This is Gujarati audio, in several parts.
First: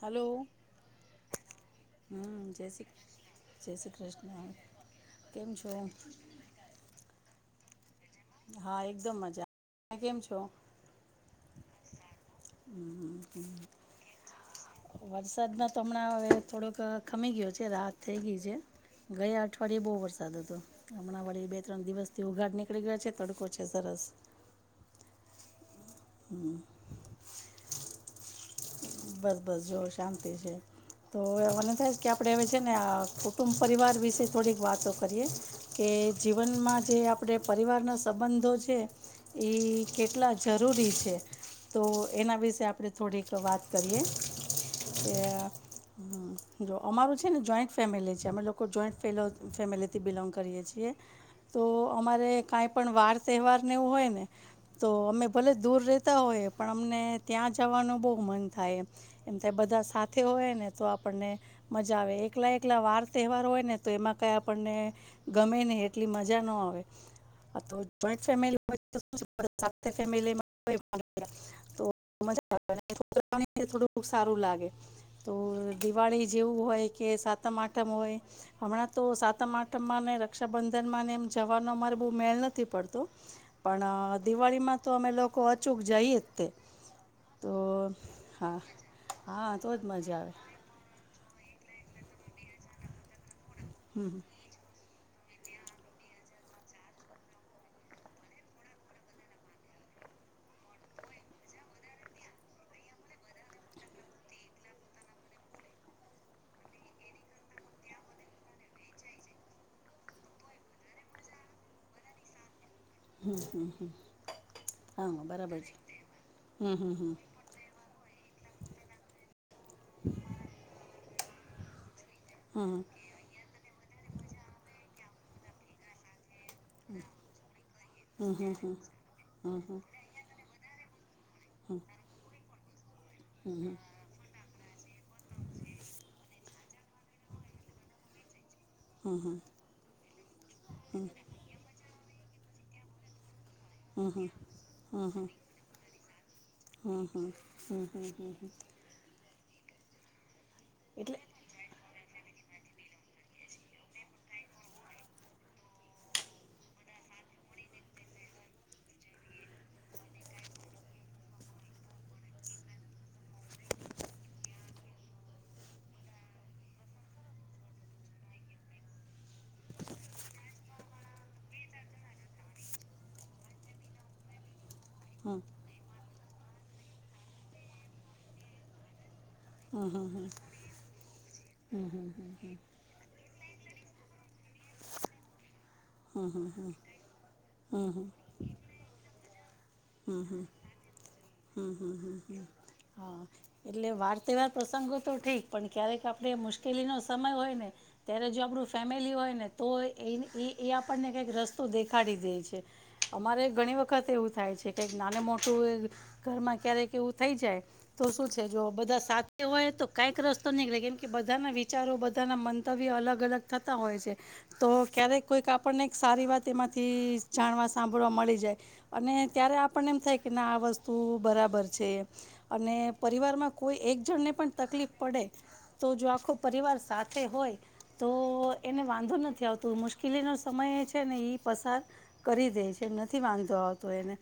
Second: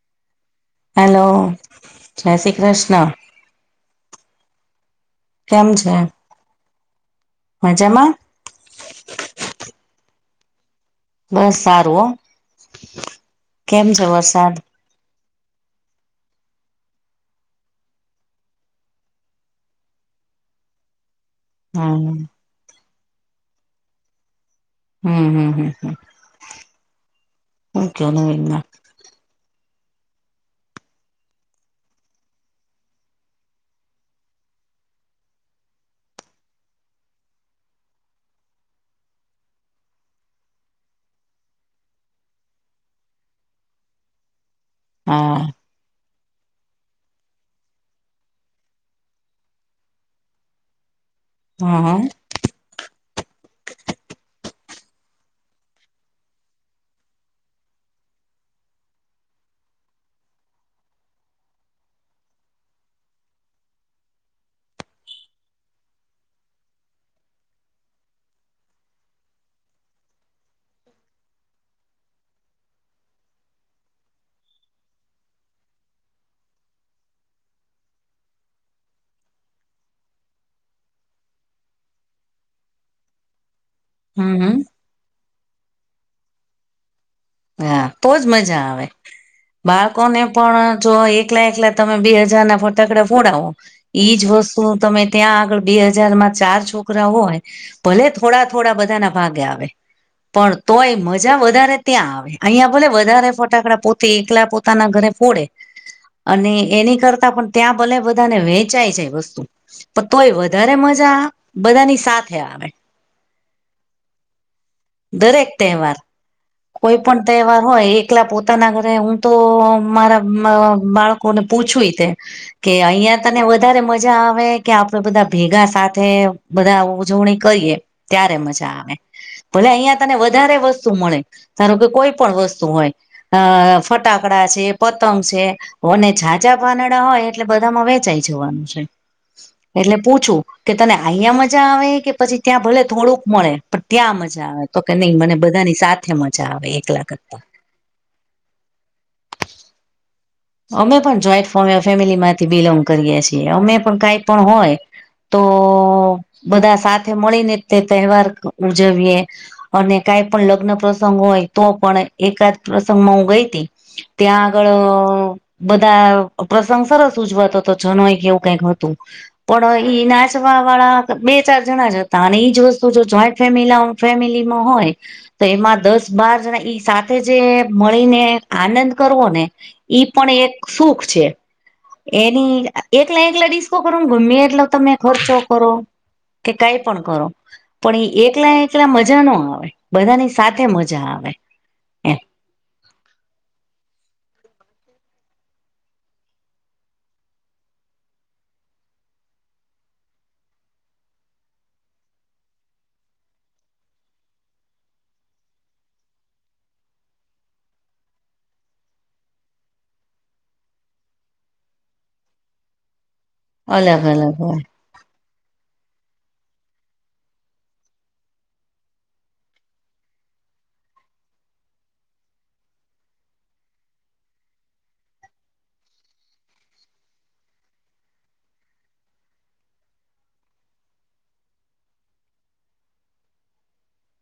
હલો. હેલો જય શ્રી કૃષ્ણ. જય શ્રી કૃષ્ણ. કેમ છે મજામાં હા એકદમ મજા ત કેમ છો? બસ સારું કેમ છે વરસાદ વરસાદમાં તો હમણાં હવે થોડોક ખમી ગયો છે રાહત થઈ ગઈ છે. ગયા અઠવાડિયે બહુ વરસાદ હતો હમણાં વડી બે ત્રણ દિવસ હમ થી ઉઘાડ નીકળી ગયા છે તડકો છે સરસ. હમ હમ હમ હમ. હમ. ઓમકે નવેના બસ બસ જોવ શાંતિ છે. તો મને થાય કે આપડણે હવે છે ને કુટુંબ પરિવાર વિશે થોડીક વાતો કરીએ કે જીવનમાં જે આપણે પરિવારના સંબંધો છે. એ કેટલા જરૂરી છે તો એના વિશે આપણે થોડીક વાત કરીએ તે હા હ જો અમારું છે ને જોઈન્ટ ફેમિલી છે અમે લોકો જોઈન્ટ ફેલો ફેમિલીથી બિલોંગ કરીએ છીએ. [inaudible] તો અમારે કાંઈ પણ વાર તહેવારને એવું હોય ને તો અમે ભલે દૂર રહેતા હોયએ પણ અમને ત્યાં જવાનું બહુ મન થાય એમ એમ થાય બધા સાથે હોય ને તો આપણને મજા આવે એકલા એકલા વાર તહેવારો હોય ને તો એમાં કઈ આપણને ગમે ને એટલી મજા ન આવે. તો જોઈન્ટ ફેમિલી હોય [unintelligible] તો તો મજા આવે [inaudible] [unintelligible] થોડું સારું લાગે. તો દિવાળી જેવું હોય કે સાતમ આઠમ હોય. હમણાં તો સાતમ આઠમમાં ને રક્ષાબંધન માં ને એમ જવાનો અમારે બહુ મેળ નથી પડતો. [inaudible] પણ હમ હમ દિવાળીમાં તો અમે લોકો અચૂક જઈએ જ તે તો હા તોજ હા મજા આવે હા તો જ બાળકોને મજા પણ આવે પણ જો એકલા એકલા તમે બે હજાર ના ફટાકડા ફોડાવો હમ હમ. ઈજ વસ્તુ તમે ત્યાં આગળ બે હજાર માં ચાર છોકરા હોય ભલે થોડા થોડા બધાના ભાગે આવે પણ તોય મજા વધારે ત્યાં આવે અહીંયાભલે વધારે ફટાકડા પોતે એકલા પોતાના ઘરે ફોડે અને એની કરતા પણ ત્યાં ભલે બધાને વેંચાય છે વસ્તુ પણ તોય વધારે મજા બધાની સાથે આવે. હમ હમ હ. હા દરેક બરાબર છે તહેવાર. કોઈ પણ તહેવાર હોય એકલા પોતાના ઘરે હું તો મારા બાળકો કોને પૂછ્યું તે કે હમ અહિયાંયા તને વધારે મજા આવે કે આપડે બધા ભેગા સાથે બધા ઉજવણી કરીએ હમ ત્યારે હમ હમ મજા આવે હમ હમ ભલે હમ અહિયાં તને વધારે વસ્તુ મળે. ધારો કે કોઈ પણ વસ્તુ હોય અ ફટ ફટાકડા છે પતંગ છે ઓને જાજા પાનડા હોય એટલે બધામાં વેચાઈ જવાનું છે. હમ હમ એટલે પૂછું કે તને અહીંયા મજા આવે કે પછી ત્યાં ભલે થોડુંક મળે. પણ હમ ત્યાં હમ મજા આવે તો કે હમ નહીં હમ મને બધાની સાથે મજા આવે હમ એકલા હમ કરતા હમ હમ હમ હમ. અમે એટલે પણ જોઈન્ટ ફેમિલી માંથી બિલોંગ કરીએ છીએ અમે પણ કાઈ પણ હોય. તો બધા સાથે મળીને તે તહેવાર ઉજવીએ. અને કઈ પણ લગ્ન પ્રસંગ હોય તો પણ એકાદ પ્ર મું ગઈતી ત્યાં આગળ બધા પ્રસંગ સરસ ઉજવાતો તો જનોઈ એવું કઈક હતું. પણ નાચવા વાળા બે ચાર જણા હતા અને એઈજ વસ્તુ જો જોઈન્ટ ફેમ ફેમિલીમાં હોય. હમ. તો એમાં દસ બાર જણા ઈ સાથે જે મળીને આનંદ કરવો ને હમ ઈ હમ હમ પણ એક સુખ છે એની એકલા એકલા ડીસ્કો કરો ગમે એટલો તમે ખર્ચો કરો. હમ હમ કે હમ કઈ પણ કરો હમ પણ હમ એ એક એકલા એકલા મજા ન આવે હમ બધાની હમ સાથે મજા આવે. હમ, હમ, હમ, એમ હમ. હા એટલે વાર તહેવાર પ્રસંગો તો ઠીક પણ ક્યારેક આપણે મુશ્કેલીનો સમય હોય ને ત્યારે જો આપણું ફેમિલી હોય ને તો એ એ આપણને કઈક રસ્તો દેખાડી દે છે. અમારે ઘણી વખત એવું થાય છે કેક નાને મોટું ઘરમાં ક્યારેક એવું થઈ જાય. તો શું છે જો બધા સા હોય તો કઈક રસ્તો નીકળે કેમ કે બધાના વિચારો બધાના મન તવી્ય અલગ અલગ થતા હોય અલગ છે અલગ હોય તો ક્યારેક કોઈક આપણને સારી વાત એમાંથી જાણવા સાંભળવા મળી જાય. અને ત્યારે આપણને એમ થાય કે ના આ વસ્તુ તું બરાબર છે અને પરિવારમાં કોઈ એક જણને પણ તકલીફ પડે. તો જો આખો પરિવાર સાથે હોય તો એને વાંધો નથી આવતું મુશ્કેલીનો સમય છે ને પસાર કરી દે છે એમ નથી વાંધો આવતો એને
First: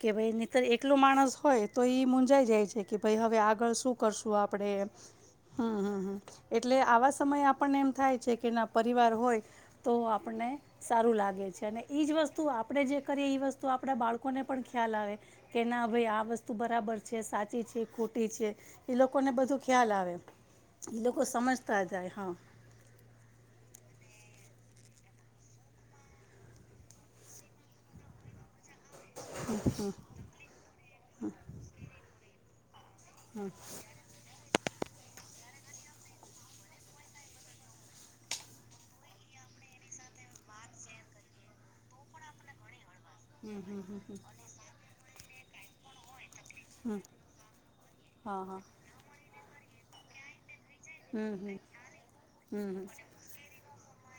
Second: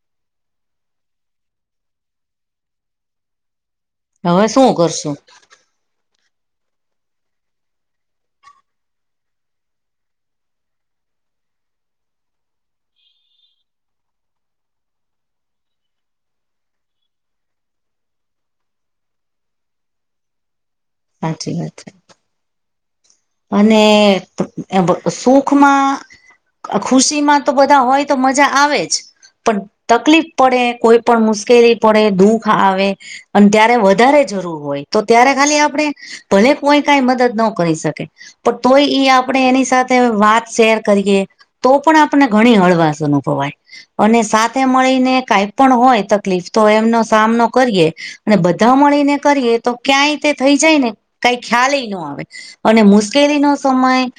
કે ભાઈ નીરક એક એટલો માણસ હોય તો એ મુંજાઈ જાય છે કે ભાઈ હવે આગળ શું કરશું હવે શું આપણે. કરશું હમ હમમ એટલે આવા સમયે આપણને એમ થાય છે કે ના પરિવાર હોય તો આપણે સારું લાગે છે અને એ જ વસ્તુ આપણે જે કરીએ એ વસ્તુ આપણા બાળકોને પણ ખ્યાલ આવે. કે ના ભાઈ આ વસ્તુ બરાબર છે સાચી છે ખોટી છે. એ લોકોને બધું ખ્યાલ આવે એ લોકો સાચી વાત સમજતા છે જાય હા. અને સુખમાં ખુશી માં તો બધા હોય તો મજા આવે જ. પણ તકલીફ પડે કોઈ પણ મુશ્કેલી પડે દુઃખ આવે અને ત્યારે વધારે જરૂર હોય તો ત્યારે ખાલી આપણે ભલે કોઈ કઈ મદદ ન કરી શકે. પણ તોય એ આપણેે એની સાથે વાત શેર કરીએે તો પણ આપને ઘણી હળવાશ અનુભવાય હમ હમ હમ અને હમ સાથે મળીને કાંઈ પણ હોય તકલીફ તો એમનો હમ સામનો કરીએ હા અને હા બધા મળીને કરીએ તો ક્યાંય થઈ જાય ને કઈ હમ હમ ખ્યાલ ન આવે હમ અને હમ મુ નો સમય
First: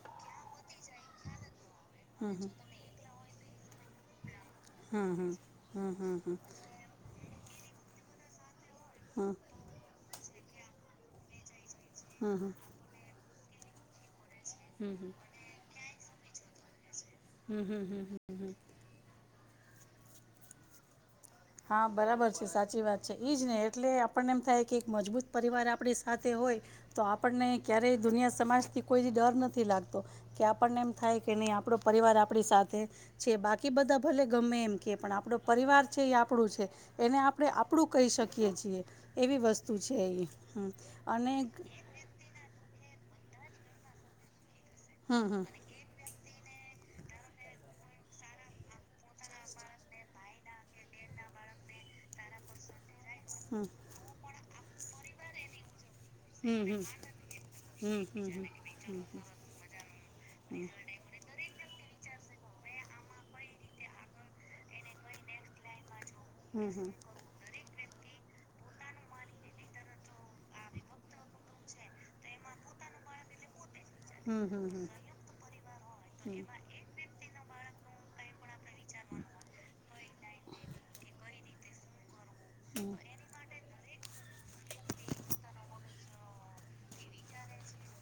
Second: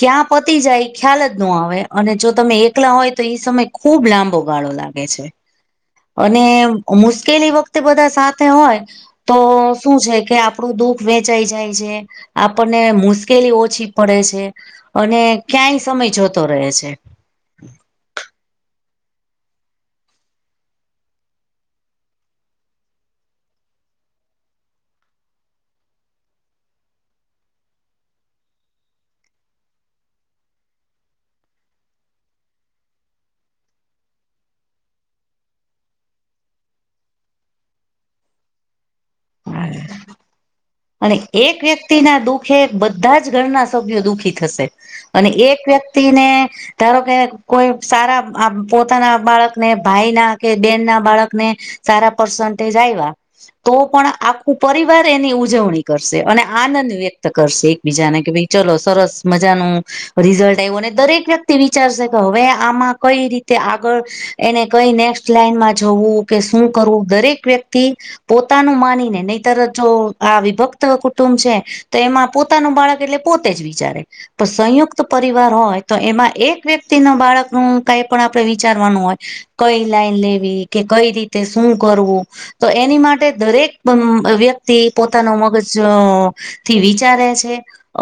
ક્યાં પતી જાય ખ્યાલ જ ન આવે અને જો હમ હમ તમે એકલા હોય તો એ સમય ખુબ લાંબો ગાળો હમ લાગે હમ છે, હમ હમ હમ હમ હમ હમ અને મુશ્કેલી એ વખતે બધા સાથે હોય. તો શું છે કે આપડું દુઃખ વેચાઈ જાય છે આપણને મુશ કેલી ઓછી પડે છે હમ અને ક્યાંય સમય જોતો રહે છે. હમ હમ હમ હમ હમ. હા બરાબર છે સાચી વાત છે એઈજ ને એટલે આપણને એમ થાય કે એક મજબૂત પરિવાર આપણી સાથે હોય. તો આપણને ક્યારેય દુનિયા સમાજ થી કોઈ ડર નથી લાગતો. કે આપણને એમ થાય કે નહી આપણો પરિવાર આપણી સાથે છે બાકી બધા ભલે ગમે એમ કે પણ આપડો પરિવાર છે આપણું છે એને આપણે આપણું કહી શકીએ છીએ એવી વસ્તુ છે એ. અને એક વ્યક્તિના દુઃખે બધા જ ઘરના સભ્યો દુઃખી થશે હમ હમ હમ હમ હમ હમ હમ હમ હમ હમ હમ અને એક વ્યક્તિ વ્યક્તિને ધારો કે કોઈ સારા પોતાના બાળકને ભાઈ ના કે બેન ના બાળક ને સારા પર્સન્ટેજ આવ્યા તો પણ આખું પરિવાર એની ઉં જવણી કરશે અને આનંદ વ્યક્ત કરશે એકબીજાને કે ભાઈ ચલો સરસ મજાનું રિઝલ્ટ આવ્યો ને દરેક વ્યક્ તી વિચારશે કે હવે આમાં કઈ રીતે આગળ એને કઈ નેક્સ્ટ લાઈનમાં જવું કે શું હમ કરવું દરેક વ્યક્તિ પોતાનું માનીને નહીતર જો આ વિભક્ત કુટુંબ છે તો એમાં પોતાનું બાળક એટલે પોતે જ વિચારે. હમ પણ હમ હમ હમ સંયુક્ત પરિવાર હોય તો એમાં એક વ્યક્ તેના બાળકનું કાઈ પણ આપડે વિચારવાનું હોય કઈ લાઈન લેવી કે કઈ રીતે શું કરવું તો એની માટે દરેક અમ્મ વ્યક્તિ પોતાનો મગજ અહ થી વિચારે છે.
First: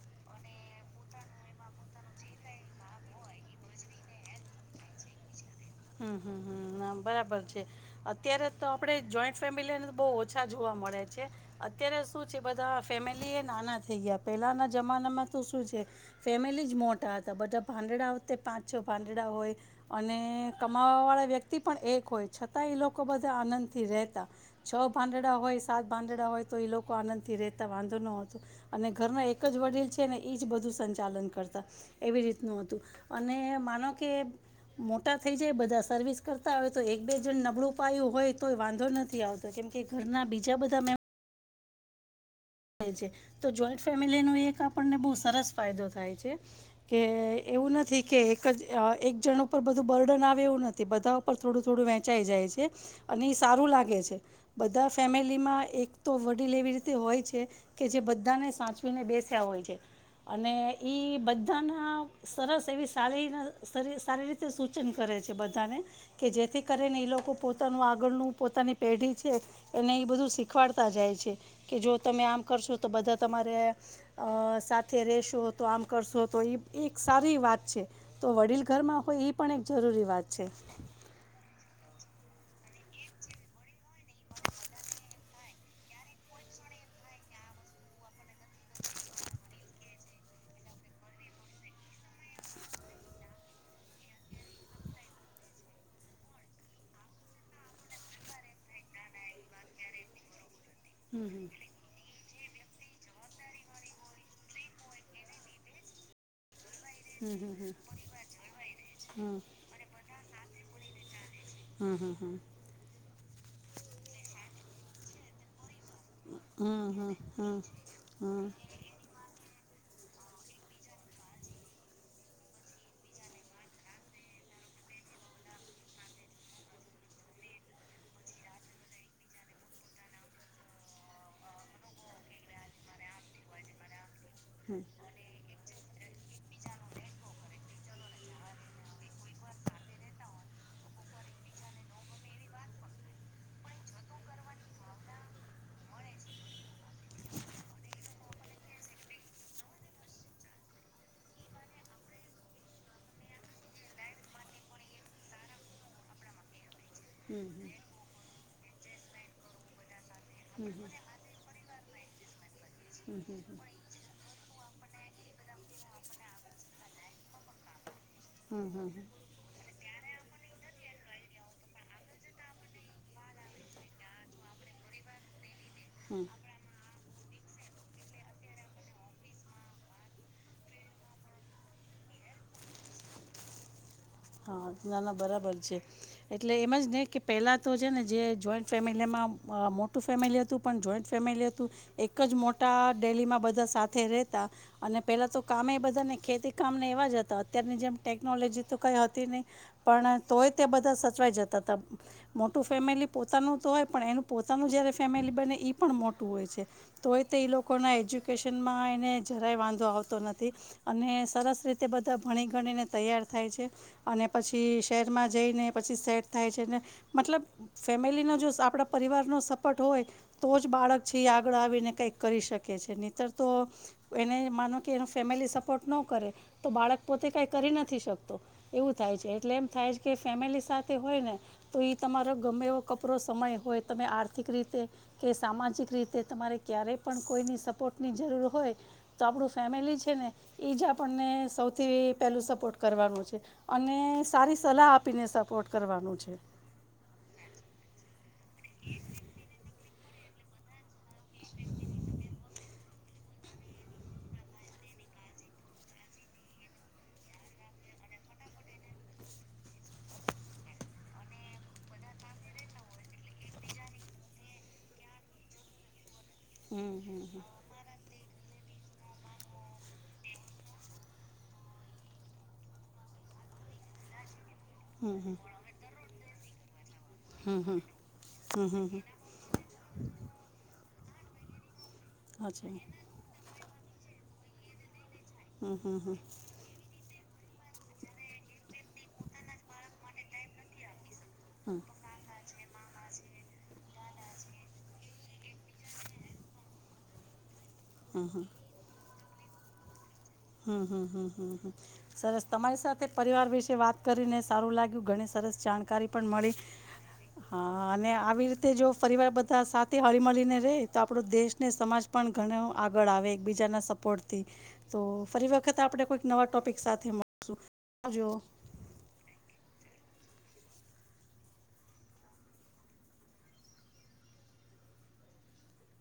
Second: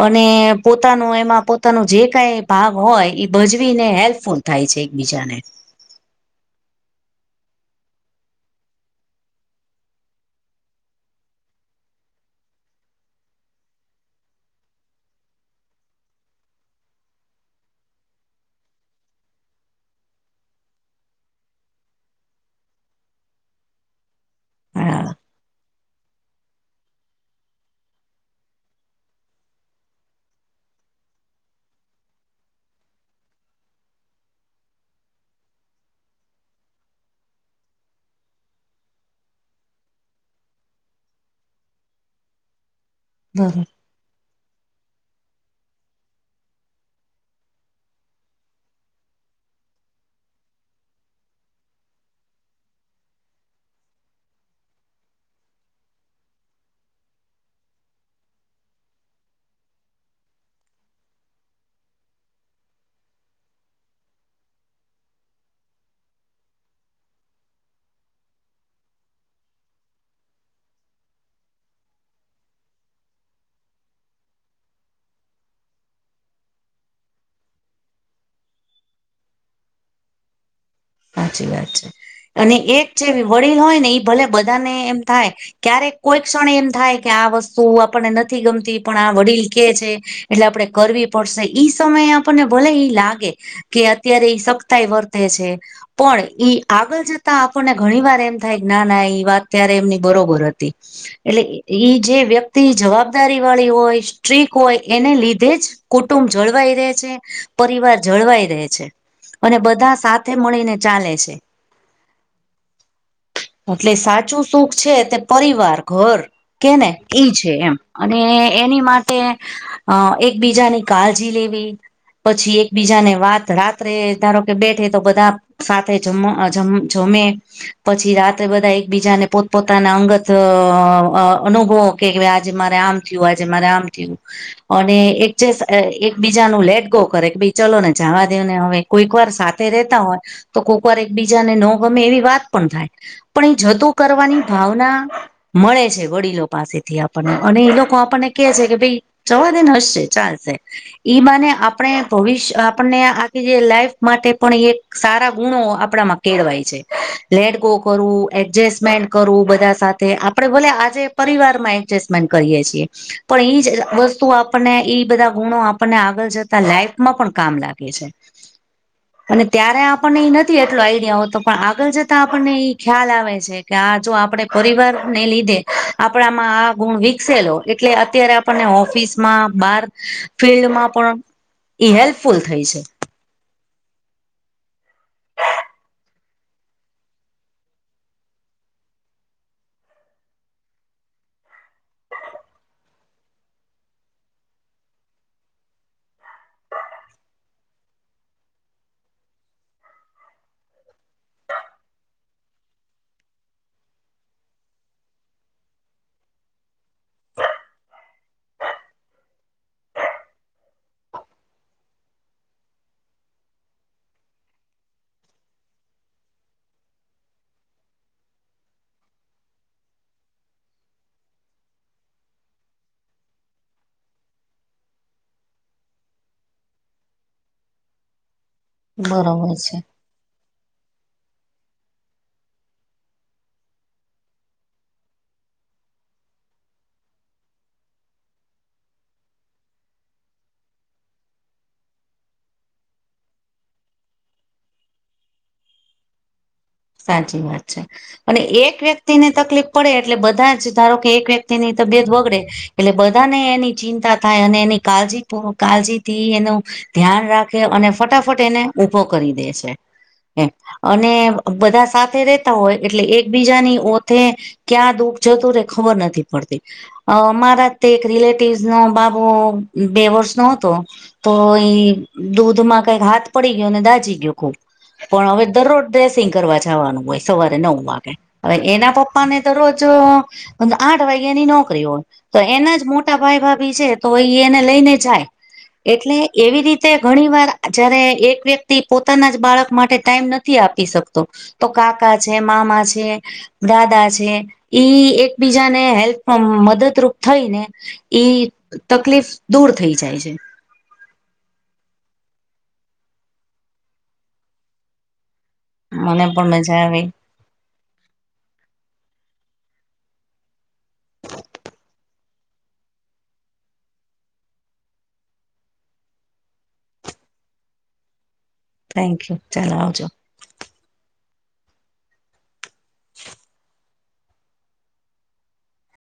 અને પોતાનું એમાં પોતાનું જે કઈ ભાગ હોય એ ભજવી ને હેલ્પફુલ થાય છે એકબીજાને. હમ્મ હમ્મ હમ્મ હા બરાબર છે. અત્યારે તો આપડે જોઈન્ટ ફેમિલીને બહુ ઓછા જોવા મળે છે. અત્યારે શું છે બધા ફેમિલી એ નાના થઈ ગયા પેલાના જમાનામાં તો શું છે ફેમિલી જ મોટા હતા બધા ભાંદડાતે પાંચ છો ભાંદડા હોય અને કમાવાળા વ્યક્તિ પણ એક હોય છતાં એ લોકો બધા આનંદથી રહેતા. છો હા ભાંદડા હોય સાત ભાંદડા હોય તો એ લોકો આનંદ થી રેતા વાંધો ના હતો અને ઘરના એક જ વડીલ છે ને એ જ બધું સંચાલન કરતા. એવી રીતનું હતું અને માનો કે મોટા થઈ જાય બધા સર્વિસ કરતા હોય તો એક બે જણ નબળું પાયું હોય તો વાંધો નથી આવ તો કેમ કે ઘરના બીજા બધા મે થાય છે. તો બરોબર જોઈન્ટ ફેમિલી ન એક આપણને બહુ સરસ ફાયદો થાય છે કે એવું નથી કે એક જ અહ એક જણ ઉપર બધું બર્ડન આવે એવું નથી બધા પર થોડું થોડું વેંચાઈ જાય છે. અને એ સારું લાગે છે બધા ફેમિલીમાં એક તો વડીલ એવી રીતે હોય છે કે જે બધાને સાચવીને બેસ્યા હોય છે. અને ઈ બધાના સરસ એવી શારી ના શરીર સારી તે સૂચન કરે છે બધાને કે જેથી કરીને એ લોકો પોતાનું આગળનું પોતાની પેઢી છે એને એ બધું શીખવાડતા જાય છે કે જો તમે આમ કરશો તો બધા તમારે અહ સાથે રહેશો તો આમ કરશો તો એ એક સારી વાત છે. તો વડીલ ઘરમાં હોય ઈ પણ એક જરૂરી વાત છે. સાચી વાત છે અને એક જે વડીલ હોય ને ઈ ભલે બધાને એમ થાય ક્યારેક કોઈ ક્ષણ એમ થાય કે આ વસ્તુ આપનડને નથ થી ગમતી પણ આ વડીલ કે છે એટલે આપડે કરવી પડશે ઈ સમયે આપણને ભલે ઈ લાગે કે અત્યારે એ સખ્તાય વર્તે છે પણ ઈ આગળ જતા આપણને ઘણી વાર એમ થાય ના ના ઈ વાત ત્યારે એમની બરોબર હતી. એટલે ઈ જે વ્યક્તિ જવાબદારી વાળી હોય સ્ટ્રીક હોય એને લીધે જ કુટુંબ જળવાઈ રહે પરિવાર જળવાઈ રહેે છે હમ અને બધા સાથે મળીને ચાલે છે હા હા હા એટલે સાચું સુખ છે તે પરિવાર ઘર કે ને હમ ઈ છે હમ એમ અને હમ એ-એની માટે અહ એકબીજાની કાળજી લેવી પછી એકબીજાને વાત રાત્રે ધારો કે બેઠે તો બધા સાથે જમમ જમે પછી રાત્રે બધા એક બીજાને પોતપોતાના અંગત અનુભવ કે આજે મારે આમ થયું આ જેમાં રામ થયું અને એક જે એકબીજા ન લેટ ગો કરે કે ભ ચલો ને જવા દે ને હવે કોઈક વાર રેતા હોય તો કુકર એક બીજાને ન ગમે એવી વાત પણ થાય પણ એ જતોું કરવાની ભાવના મળે છે વડીલો પાસેથી આપણને અને એ લોકો આપણને કે છે કે ભાઈ જવા દન હશે ચાલશે ઈ માને આપણે ભવિષ્ય આપણને આખી જે લાઈફ માટે પણ એક સારા ગુણો આપડામાં કેળવાય છે લેટ ગો કરું એડજસ્ટમેન્ટ કરવું બધા સાથે આપડણે ભલે આજે પરિવાર માં એડજસ્ટમેન્ટ કરીએ છીએ પણ એ જ વસ્તુ આપ આપણને એઈ બધા ગુણો આપણને આગળ જતા લાઈફ માં પણ કામ લાગે છે હમ હમ અને ત્યારે આપણને ઈ નથી એટલો આઈડિયાતો પણ આગળ જતા આપણને ઈ ખ્યાલ આવે છે કે આ જો આપે પરિવાર ને લીધે હમ આપણામાં આ ગુણ વ એટલે અત્યારે આપણને ઓફિસમાં બાર ફિલ્ડમાં પણ ઈ હેલ્પફુલ થઈ છે હા નાના બરાબર છે એટલે એમ જ નહીં કે પહેલા તો છે ને જે જોઈન્ટ ફેમિલીમાં મોટું ફેમિલી હતું હતું પણ જોઈન્ટ ફેમિલી હતું એક જ મોટા ડેલીમાં બધા સાથે રહેતા અને પેલા તો કામે બધા ને ખેતી કામ ને એવા જ હતા અત્યારની જેમ ટેકનોલોજી તો ક ન પણ તોય તે બધા સચવાઈ જતા હતા મોટું ફેમિલી પોતાનું તો હોય પણ એનું પોતાનું જયારે ફેમિલી બને પણ મોટું હોય છે તોય તો એ લોકોના એજ્યુકેશનમાં એને જરાય વાંધો આવતો નથી અને સરસ રીતે બધા ભણી ગણીને તૈયાર થાય છે અને પછી શહેરમાં જઈને પછી સેટ થાય છે ને મતલબ ફેમિલી ન જો આપડા પરિવાર નો સપોર્ટ હોય તો જ બાળક છે આગળ આવીને કંઈક કરી શકે છે નનીતર તો એને માનો કે એનો ફેમિલી સપોર્ટ ન કરે તો બાળક પોતે કાંઈ કરી નથી શકતો એવું થાય છે એટલે એમ થાય છે કે ફેમિલી સાથે હોય ને તો એ તમારો ગમે એવ કપરો સમય હોય તમે આર્થિક રીતે કે સામાજિક રીતે તમારે ક્યારેય પણ કોઈની સપોર્ટની જરૂર હોય તો આપણું ફેમિલી છે ને એ જ આપણને સૌથી પહેલું સપોર્ટ કરવાનું છે અને સારી સલાહ આપીને સપોર્ટ કરવાનું છે સાચી વાત છે અને એક વ્યક્તિને તકલીફ પડે એટલે બધા જ ારો કે એક વ્યક્તિ ની તબિયત બગડે એટલે બ બધાને એની ચિંતા થાય અને એની કાળજી પૂું કાળજીથી એનું ધ્યાન રાખે અને ફટાફટ એને ઉઊભો કરી દે છે અને બધા સાથે રેતા હોય એટલે એકબીજાની ઓથે ક્યાં દુઃખ જતું રે ખબર નથી હમ હમ મારા તે એક રિલેટિવ નો બાબુ બે વર્ષ નો હતો તો એ દૂધમાં કઈક હાથ પડી ગયોને દાજીી ગયો ખૂબ હમ પણ હમ હવે દરરોજ ડ્રેસિંગ કરવા જવાનું હોય સવારે નવ હમ હમ વાગે હમ હવે હમ હમ એના પપ્પા ને તો રોજ. આઠ વાગ્યાની નોકરી હોય તો હમ અચ્છા એના જ હમ મોટા ભાઈ ભાભી છે તો એય એને લઈને જાય. હમ એટલે હમ એવી રીતે તે ઘણી વાર જયારે એક વ્યક્તિ પોતાના જ બાળક માટે ટાઈમ નથી આપી શકતો તો હમ કાકા છે મામા છે દાદા છે ઈ એક બીજાને હેલ્પ મદદરૂપ થઈ ને હમ ઈ હમ તકલીફ દૂર થઈ જાય છે. હમમમ સરસ તમારી સાથે પરિવાર વિશે વાત કરીને સારું લાગ્યું ગણ. સરસ જાણકારી મને પણ મળી. મજા આવી હા અને આવી રીતે જો પરિવાર બધા સાથે હળી મળીને ર રહે તો આપણો દેશ ને સમાજ. પણ ઘણા આગળ આવે એકબીજાના સ્પોર્ટ થી તો. ફરી વખત આપણે કોઈક નવા ટોપિક સાથે મળશું આવજો. થેન્ક યુ ચાલો આવજો.